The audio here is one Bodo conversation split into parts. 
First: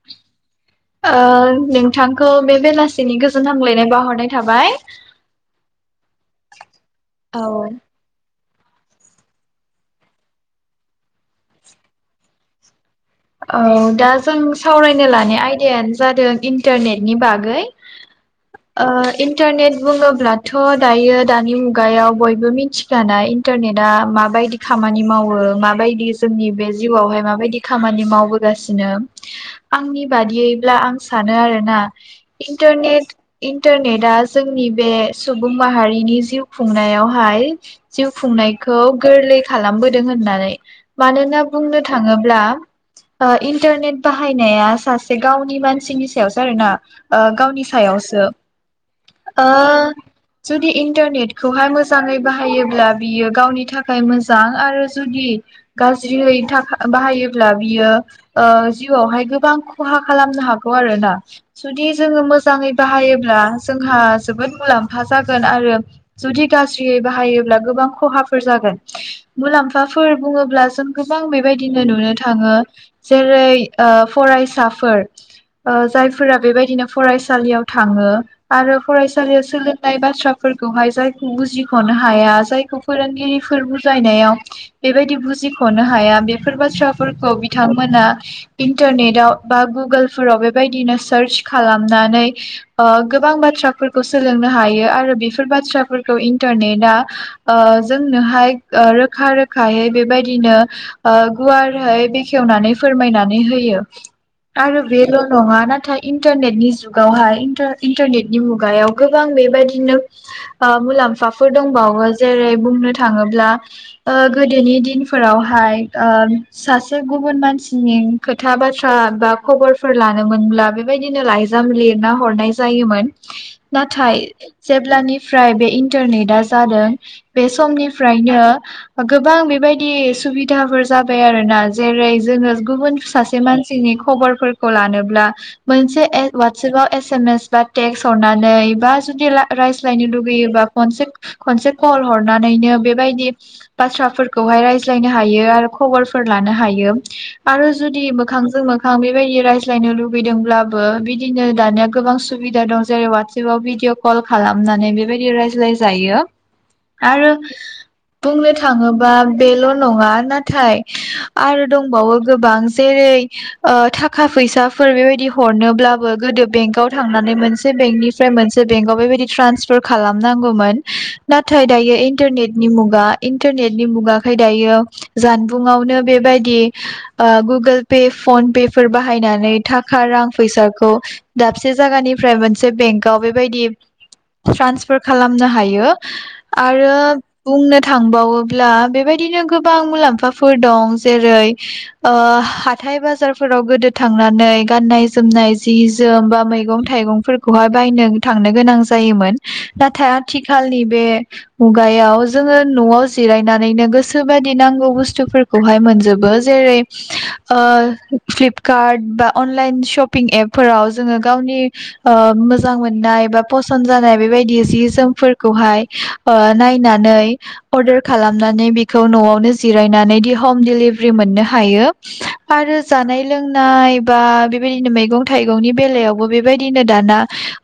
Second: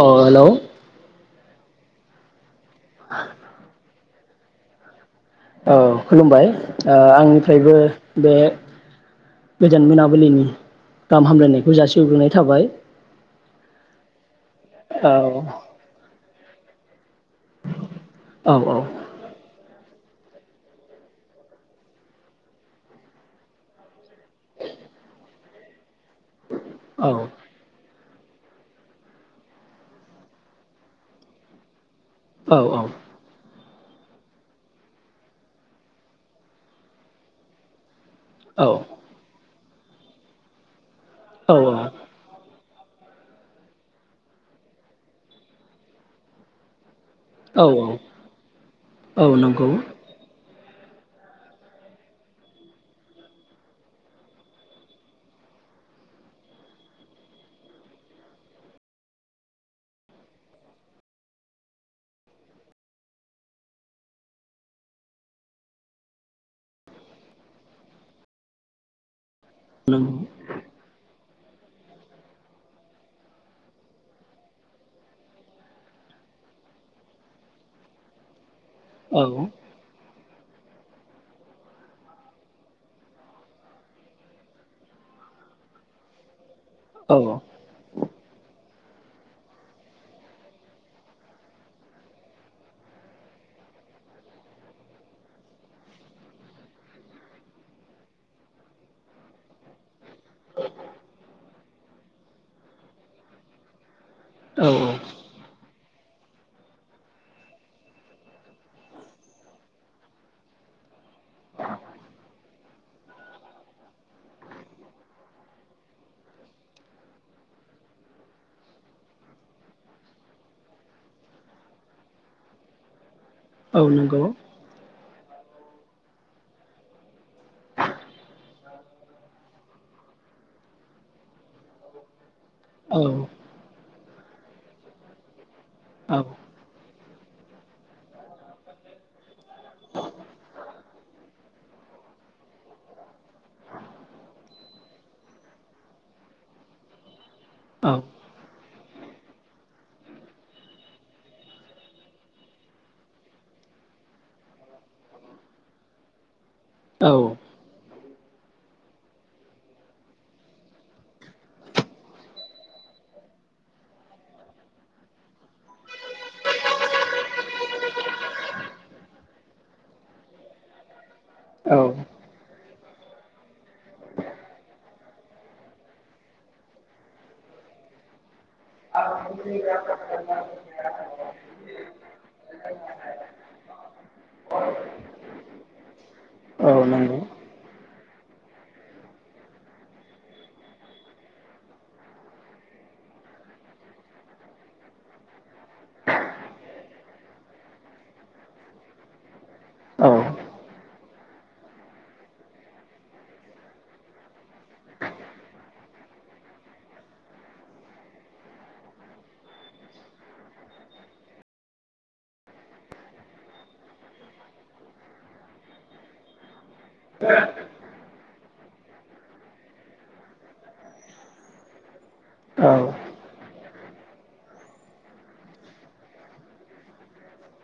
अ हेलौ ओ नोंथांखौ बे बेलासिनि गोजोन हामलायनाय बाहरनाय थाबाय औ खुलुमबाय औ आंनिफ्रायबो बे गोजोन मोनाबिलिनि गाहाम हामलायनायखौ जासिग्रोनाय थाबाय औ दा जों सावरायनो लानाय औ आयदायानो जादों इन्टारनेट नि बागै औ ओ इन्टारनेट बुङोब्लाथ' दायो दानि मुगायाव बयबो मिथिखानाय इन्टारनेटआ माबायदि खामानि मावो माबायदि जोंनि बे औ जिउआवहाय माबायदि खामानि खामानि मावबोगासिनो आंनि बादियैब्ला आं सानो आरोना औ इन्टारनेट इन्टारनेटआ जोंनि बे सुबुं माहारिनि जिउ खुंनायावहाय जिउ औ खुंनायखौ गोरलै खालामबोदों होननानै मानोना बुंनो थाङोब्ला ओ इन्टारनेट बाहायनाया सासे गावनि मानसिनि सायावसो आरो ना ओ औ गावनि सायावसो औ ओ नंगौ जुदि इन्टारनेटखौहाय मोजाङै बाहायोब्ला बियो गावनि थाखाय मोजां आरो जुदि गाज्रियै बाहायोब्ला बियो ओ जिउआवहाय गोबां खहा खालामनो हागौ आरोना जुदि जोङो मोजाङै बाहायोब्ला जोंहा जोबोद मुलाम्फा जागोन आरो जुदि गाज्रियै बाहायोब्ला गोबां खहाफोर जागोन मुलाम्फाफोर नंगौ बुङोब्ला जों गोबां बे बेबायदिनो नुनो थाङो जेरै ओ फरायसाफोर ओ जायफोरा बेबायदिनो फरायसालियाव थाङो आरो औ फरायसालियाव सोलोंनाय बाथ्रा फोरखौहाय जायखौ बुजिखनो हाया जायखौ फोरोंगिरिफोर बुजायनायाव बेबायदि बुजिखनो हाया बेफोर बाथ्रा औ फोरखौ बिथांमोना इन्टारनेटाव बा गुगोलफोराव बेबायदिनो सार्च खालामनानै ओ गोबां बाथ्राफोरखौ सोलोंनो हायो आरो बेफोर बाथ्राफोरखौ इन्टारनेटआ ओ जोंनोहाय ओ रोखा रोखायै बेबायदिनो ओ गुवार हैय बेखेवनानै फोरमायनानै होयो आरो औ बेल नङा नाथाय इन्टारनेटनि जुगावहाय इन्टा-इन्टारनेटनि मुगायाव गोबां बेबायदिनो ओ मुलाम्फाफोर दंबावो जेरै बुंनो थाङोब्ला ओ गोदोनि दिनफोरावहाय ओ सासे गुबुन मानसिनि खोथा बाथ्रा बा खबरफोर लानोमोनब्ला बेबायदिनो लाइजाम लिरना हरनाय जायोमोन औ नाथाय नंगौ जेब्लानि फ्राय बे इन्टारनेटा जादों बे समनिफ्रायनो गोबां बेबायदि सुबिदाबो जा बाय आरोना जेरै जोङो औ गुबुन सासे मानसिनि खबरफोरखौ लानोब्ला मोनसे औ वाटसपाव एस एम एस बा टेक्सट हरनानै बा जुदि रायज्लायनो लुगैयोबा खनसे खनसे कल हरनानैनो बेबायदि बाथ्राफोरखौहाय रायज्लायनो हायो आरो खबरफोर लानो हायो आरो औ जुदि मोखांजों मोखां बेबायदि रायज्लायनो लुुबैदोंब्लाबो बिदिनो दानिया गोबां सुबिदा दं जेरै वाटसएपाव भिडिअ कल खालामनानै बेबायदि रायज्लाय जायो आरो औ बुंनो थाङोबा बेल नङा ना नाथाय आरो दंबावो गोबां जेरै ओ थाखा फैसाफोर बेबायदि हरनोब्लाबो गोदो बेंकआव थांनानै मोनसे बेंकनिफ्राय मोनसे बेंकआव बेबायदि ट्रान्सफार खालामनांगौमोन नाथाय दायो इन्टारनेटनि मुगा इन्टारनेटनि मुगाखाय दायो जानबुङावनो बेबायदि ओ गुगोल पे फन पेफोर बाहायनानै थाखा रां फैसाखौ दाबसे जायगानिफ्राय मोनसे बेंकआव बेबायदि ट्रान्सफार खालामनो हायो औ आरो नंगौ बुंनो थांबावोब्ला बेबायदिनो गोबां मुलाम्फाफोर दं जेरै ओ हाथाय बाजारफोराव गोदो थांनानै गाननाय जोमनाय जि जोम बा मैगं थाइगंफोरखौहाय बायनो थांनो गोनां जायोमोन औ नाथाय औ आथिखालनि बे मुगायाव जोङो न'आव जिरायनानैनो गोसोबादि नां नांगौ बुस्थुफोरखौ मोनजोबो जेरै ओ फ्लिपकार्ड बा अनलाइन सपिं एपफोराव जोङो गावनि ओ मोजां मोननाय बा पसन जानाय बेबायदि जि जोमफोरखौहाय ओ नायनानै अरदार खालामनानै बेखौ नआवनो जिरायनानै दि हम दिडलिभारि मोननो हायो आरो जानाय लों नाय बा बेबादिनो मैगं थाइगंनि बेलायावबो बेबादिनो दाना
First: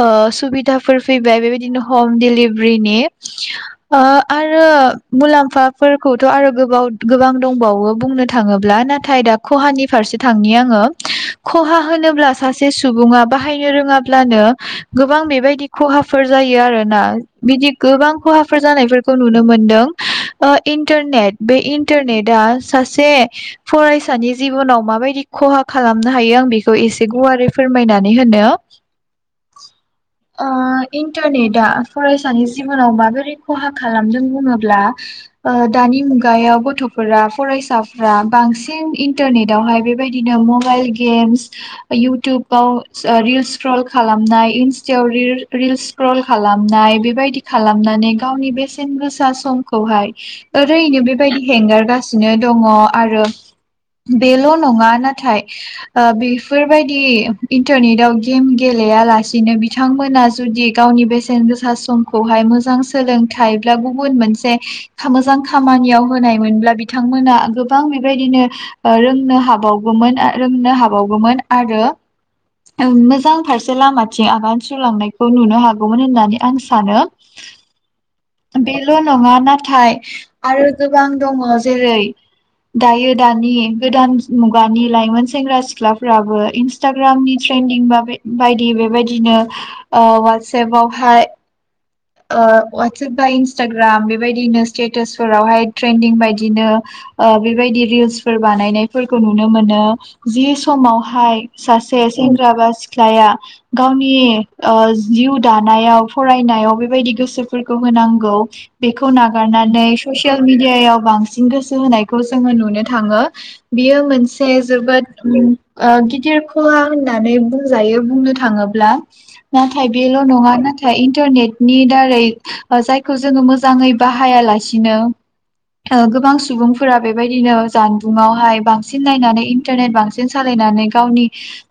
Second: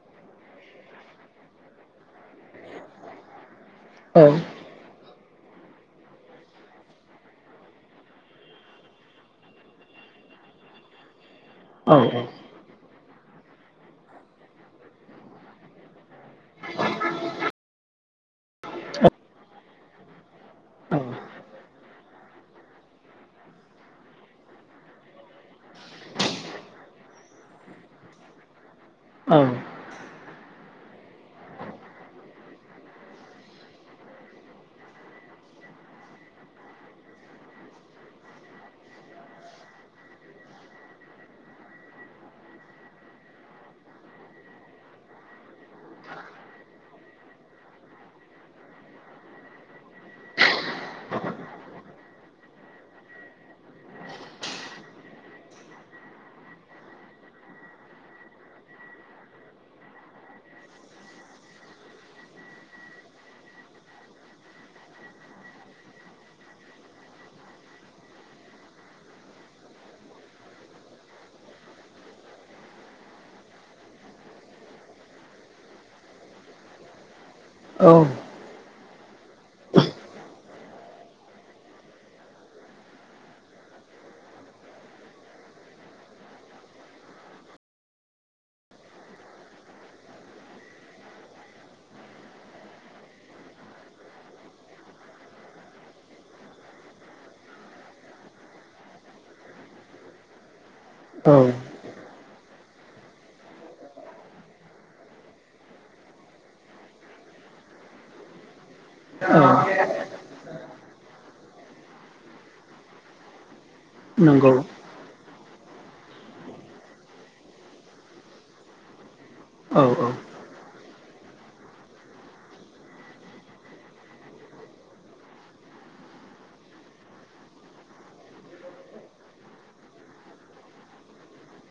ओ सुबिदाफोर फैबाय बेबायदिनो हम डेलिभारिनि ओ औ आरो मुलामफाफोरखौथ आरो गोब गोबां दंबावो बुंनो थाङोब्ला नाथाय दा खहानि फारसे थांनि आङो खहा औ होनोब्ला सासे सु सुबुङा बाहायनो रोङाब्लानो गोबां बेबायदि खहाफोर जायो आरोना बिदि गोबां खहाफोर जानायफोरखौ नुनो मोनदों ओ इन्टारनेट बे इन्टारनेटआ सासे फरायसानि जिबनाव माबायदि खहा खालामनो हायो आं बेखौ एसे गुवारै फोरमायनानै होनो ओ इन्टारनेटआ फरायसानि जिबनाव माबोरै खहा खालामदों बुङोब्ला दानि मुगा मुगायाव गथफोरा फरायसाफोरा बांसिन इन्टारनेटावहाय बेबायदिनो मबाइल गेमस इउटुबाव रिल स्क्रल खालामनाय इन्स्टाव रिल्स स्क्रल खालामनाय बेबायदि खालामनानै गावनि बेसेन गोसा समखौहाय ओरैनो बे बेबायदि हेंगारगासिनो दङ आरो बेल नङा नाथाय ओ बेफोरबायदि इन्टारनेटाव गेम गेलेया लासिनो बिथांमोना जुदि गावनि बेसेन गोसा समखौहाय मोजां सोलोंथाइ बा गुबुन मोनसे मोजां खामानियाव होनायमोनब्ला बिथांमोना गोबां बेबायदिनो ओ रोंनो हाबावगौमोन रोंनो हाबावगौमोन आरो मोजां फारसे लामाथिं आगान सुरलांनायखौ नुनो हागौमोन होननानै आं सानो औ बेल नङा नाथाय आरो गोबां दङ जेरै दायो दानि गोदान मुगानि लाइमोन सेंग्रा सिख्लाफ्राबो इन्सटाग्रामनि ट्रेन्दिं बायदि बेबायदिनो ओ वाटसएपावहाय ओ वाटसएप बा इन्सटाग्राम बेबायदिनो स्टेटासफोरावहाय ट्रेन्दिं बायदिनो ओ बेबायदि रिल्सफोर बानायनायफोरखौ नुनो मोनो जि समावहाय सासे सेंग्रा बा सिख्लाया गावनि ओ जिउ दानायाव फरायनायाव बे बायदि गोसोफोरखौ होनांगौ बेखौ औ नागारनानै ससिएल मि डियायाव बांसिन गोसो होनायखौ जोङो नुनो थाङो। बियो मोनसे नंगौ जोबोद ओम ओ गिदिर खहा होननानै बुंजायो बुंनो थाङोब्ला। औ नाथाय औ बेल' नङा ना इन्टारनेट नि दारै जायखौ जोङो मोजाङै बाहायालासिनो गोबां सुबुंफोरा बेबायदिनो जानबुंआवहाय बांसिन नायनानै इन्टारनेट बांसिन सालायनानै गावनि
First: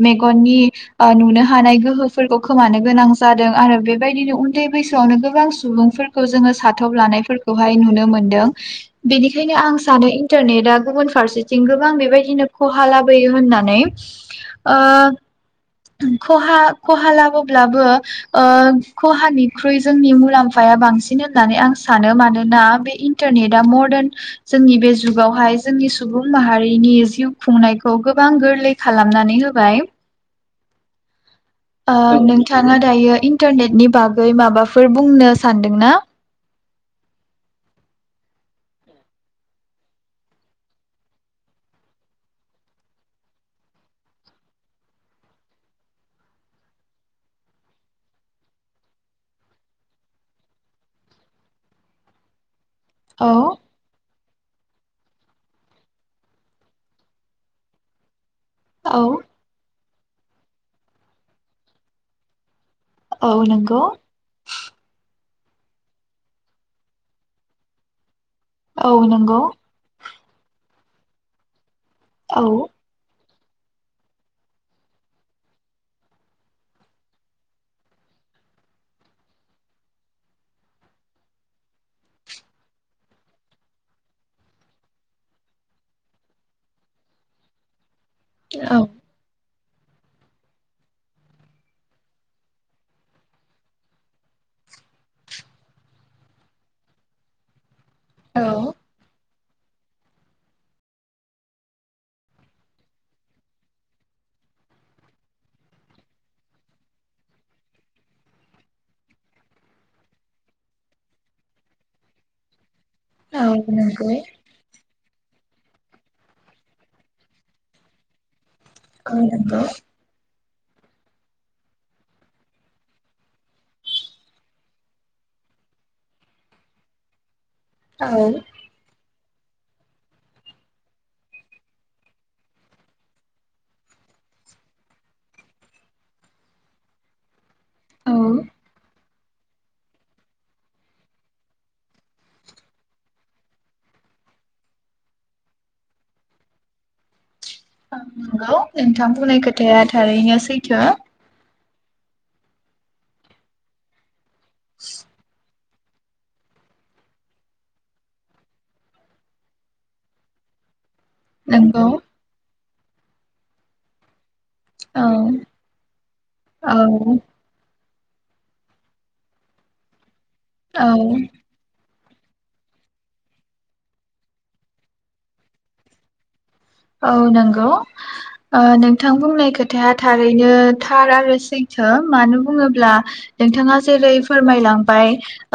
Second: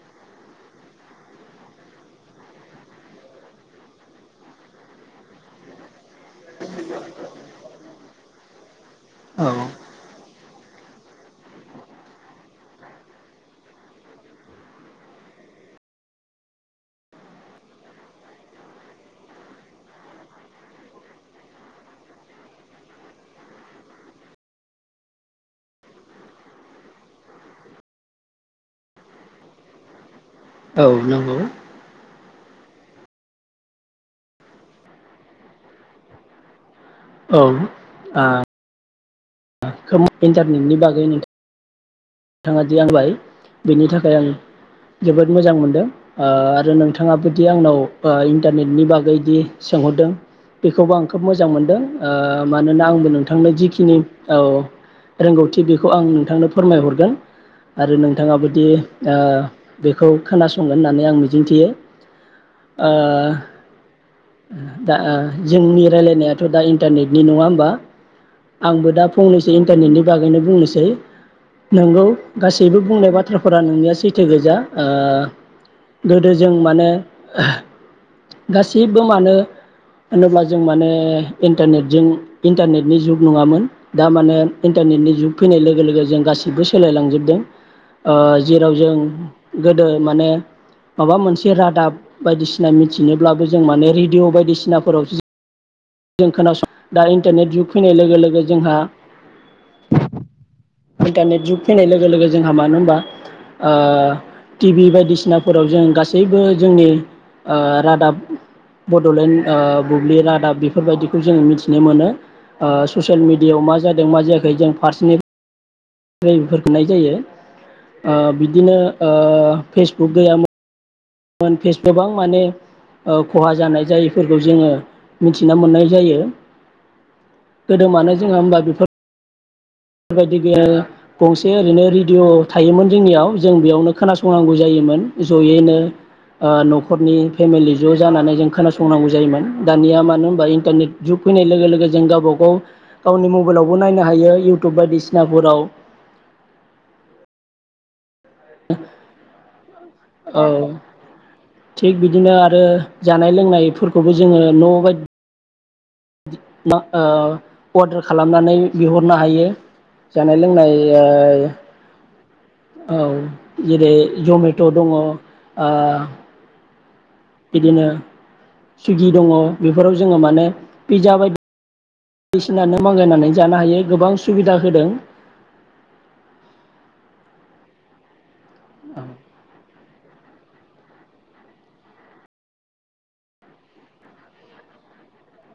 मेगननि ओ नुनो हानाय गोहोफोरखौ खोमानो गोनां जादों आरो बेबायदिनो उन्दै बैसोआवनो गोबां सुबुंफोरखौ जोङो साथब लानायफोरखौहाय नुनो मोनदों। औ बेनिखायनो आं सानो इन्टारनेटआ गुबुन फारसेथिं गोबां बेबायदिनो खहा लाबोयो होननानै। ओ खहा खहा लाबोब्लाबो ओ खहानिख्रुइ जोंनि मुलाम्फाया बांसिन होननानै आं सानो मानोना बे इन्टारनेटआ मदार्न जोंनि बे जुगावहाय जोंनि सुबुं माहारिनि जिउ खुंनायखौ गोबां गोरलै खालामनानै होबाय। औ नंगौ ओ नोंथाङा दायो इन्टारनेटनि बागै माबाफोर बुंनो सानदों ना? औ आ खोम इन्टारनेटनि बागै नों थाङा दि आंबाय बिनि थाखाय आं जोबोद मोजां मोनदों ओ आरो नोंथाङाबोदि आंनाव इन्टारनेटनि बागैदि सोंहरदों बेखौबो आं खोब मोजां मोनदों ओ मानोना आंबो औ नोंथांनो जिखिनि औ रोंगौथि बेखौ आं नोंथांनो फोरमाय हर रो आरो नों थाङाबोदि औ ओ बेखौ खोनासंगोन होननानै आं मिजिंथियो। ओ औ नंगौ दा ओ जोंनि रायलायनायाथ' दा इन्टारनेटनि नङा होमबा? आंबो औ दा नंगौ फंनैसो इन्टारनेटनि बागैनो बुंनोसै नोंगौ औ गासैबो बुंनाय बा थ्राफोरा नोंनिया सैथो गोजा ओ गोदो जों मानो गासैबो मानो होनोब्ला जों मानो इन्टारनेटजों इन्टारनेटनि जुग नङामोन दा मानो इन्टारनेटनि जुग फैनाय लोगो लोगो जों गासै बो सोलायलांजोबदों। ओ जेराव औ जों गोदो माने माबा मोनसे रादाब बायदिसिना मिथिनोब्लाबो जों माने रेडिय' बायदिसिनाफोरावसो जों जों खोनासं दा इन्टारनेट जुग फैनाय लोगो लोगो औ जोंहा इन्टारनेट जुग फैनाय लोगो लोगो जोंहा मानो होनबा ओ टि भि बायदिसिनाफोराव जों गासैबो जोंनि ओ रादाब बड'लेण्ड ओ बुब्लि रादाब बे फोरबायदिखौ जों मिथिनो मोनो। ओ ससियेल औ मिडियायाव मा जादों नंगौ मा जायाखै जों फार्टनि [unintelligible] जायो ओ बि दिनो ओ औ नंगौ फेसबुक गैयामोन फेस गोबां माने खहा जानाय जायैफोरखौ जोङो मिथिना मोननाय जायो। गोदो औ मानो जोङो होमबा बिफोर बेबायदि गैया गंसे ओरैनो रेडिअ' थायोमोन जोंनियाव जों बेयावनो खोनासंनांगौ जायोमोन ज'यैनो ओ न'खरनि फेमिलि ज' औ जानानै जों खोनासंनांगौ जा जायोमोन दानिया मानो होमबा इन्टरनेट जुग फैनाय लोगो लोगो जों गावबा गाव गावनि मबाइलावबो नायनो हायो, इउ तुब बायदिसिनाफोराव। अ नंगौ नोंथां बुंनाय खोथाया थारैनो औ सैथो। ओ जानाय लोंनायफोरखौबो जोङो न' बायदि मा ओ अर्डार खालामनानै बिहरनो हायो, जानाय लोंनाय यो नंगौ औ जेरै जमे ट' दङ ओ औ औ बिदिनो सुइगि दङ बेफोराव जो जोङो माने औ पिज्जा बायदि दिसिनानो मांगायनानै जानो हायो गोबां सुबिदा होदों। औ नंगौ। ओ नोंथां बुंनाय खोथ थाया थारैनो थार आरो सैथो, मानो बुङोब्ला नोंथाङा जेरै फोरमायलांबाय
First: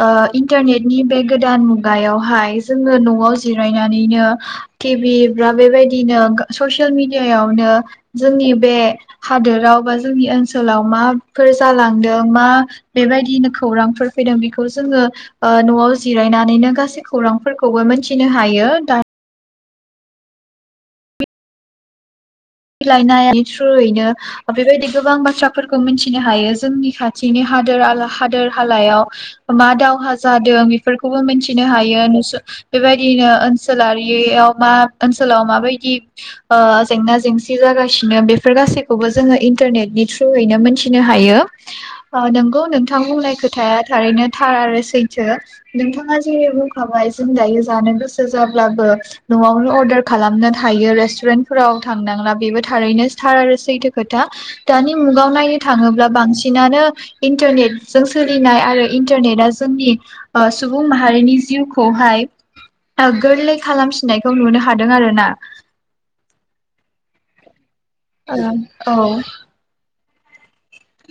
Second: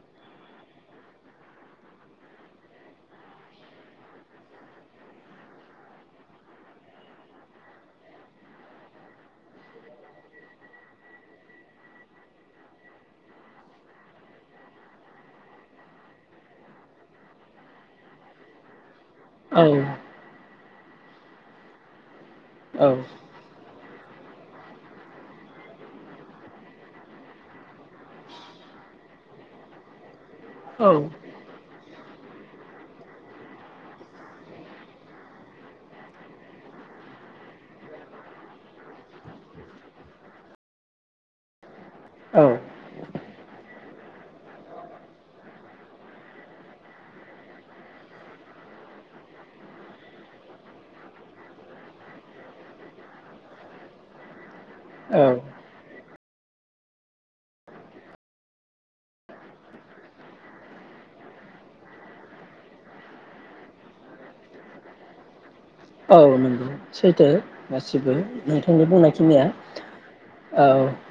ओ इन्टरनेटनि बे गोदान मुगायावहाय जोङो न'आव जिरायनानैनो टि भि ब्रा बेबायदि दिनो ससियेल मेडियायावनो जोंनि बे हादोराव बा जोंनि ओनसोलाव माफोर जालांदों मा बेबायदिनो खौरांफोर फैदों बेखौ जोङो ओ न'आव जिरायनानैनो गासै खौरांफोरखौबो मोनथिनो हायो दा औ औ मिलायनाय थ्रुयैनो बेबायदि गोबां बाथ्राफोरखौ मिथिनो हायो जोंनि खाथिनि हादोर आरो हादोर हालायाव मा दावहा जा जादों औ बेफोरखौबो मिथिनो हायो, नुसुं बेबायदिनो ओनसोलारियाव मा ओनसोलाव माबायदि ओ जेंना जेंसि सि जागासिनो बेफोर गासैखौबो जोङो इन्टारनेटनि थ्रुयैनो मोनथिनो हायो। ओ औ नोंगौ नोंथां बुंनाय खोथाया थारैनो थार आरो सैथो नोंथाङा जेरै बुंखाबाय जों दायो जानो गोसो जाब्लाबो न'आवनो अर्डार खालामनो थायो रेस्टुरेन्टफोराव थांनांला। बेबो थारैनो सार आरो सैथो खोथा। दानि मुगाव औ नायनो थाङोब्ला बांसिनानो इन्टारनेटजों सोलिनाय आरो इन्टारनेटआ जोंनि ओ सुबुं माहारिनि जिउखौहाय गोरलै खालामफिननायखौ नुनो हादों आरोना। औ नंगौ। सैथो गासिबो नोंथांनि ओ बुंनायखिनिया। औ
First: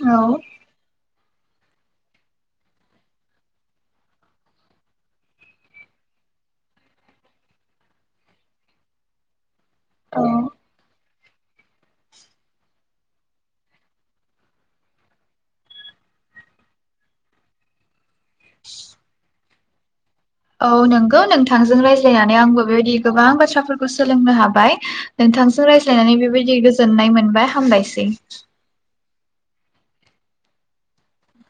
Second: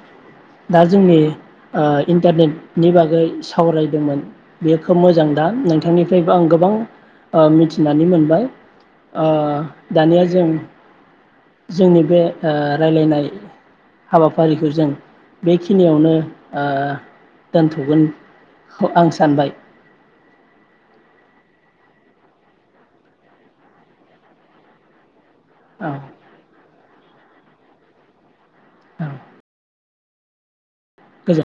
औ औ दा जोंनि ओ इन्टारनेटनि बागै सावरायदोंमोन बेयो खोब मोजां दा नोंथांनिफ्रायबो आं ओ गोबां ओ मिथिनानै मोनबाय ओ दानिया औ जों जोंनि बे ओ रायलायनाय हाबाफारिखौ जों बेखिनियावनो ओ दोनथ'गोन। खौ आं सानबाय। औ नोंगौ नोंथांजों रायज्लायनानै आंबो बेबायदि गोबां बाथ्राफोरखौ सोलोंनो हाबाय। नोंथांजों औ रायज्लायनानै औ बेबायदि गोजोननाय मोनबाय हामबायसै। गोजोन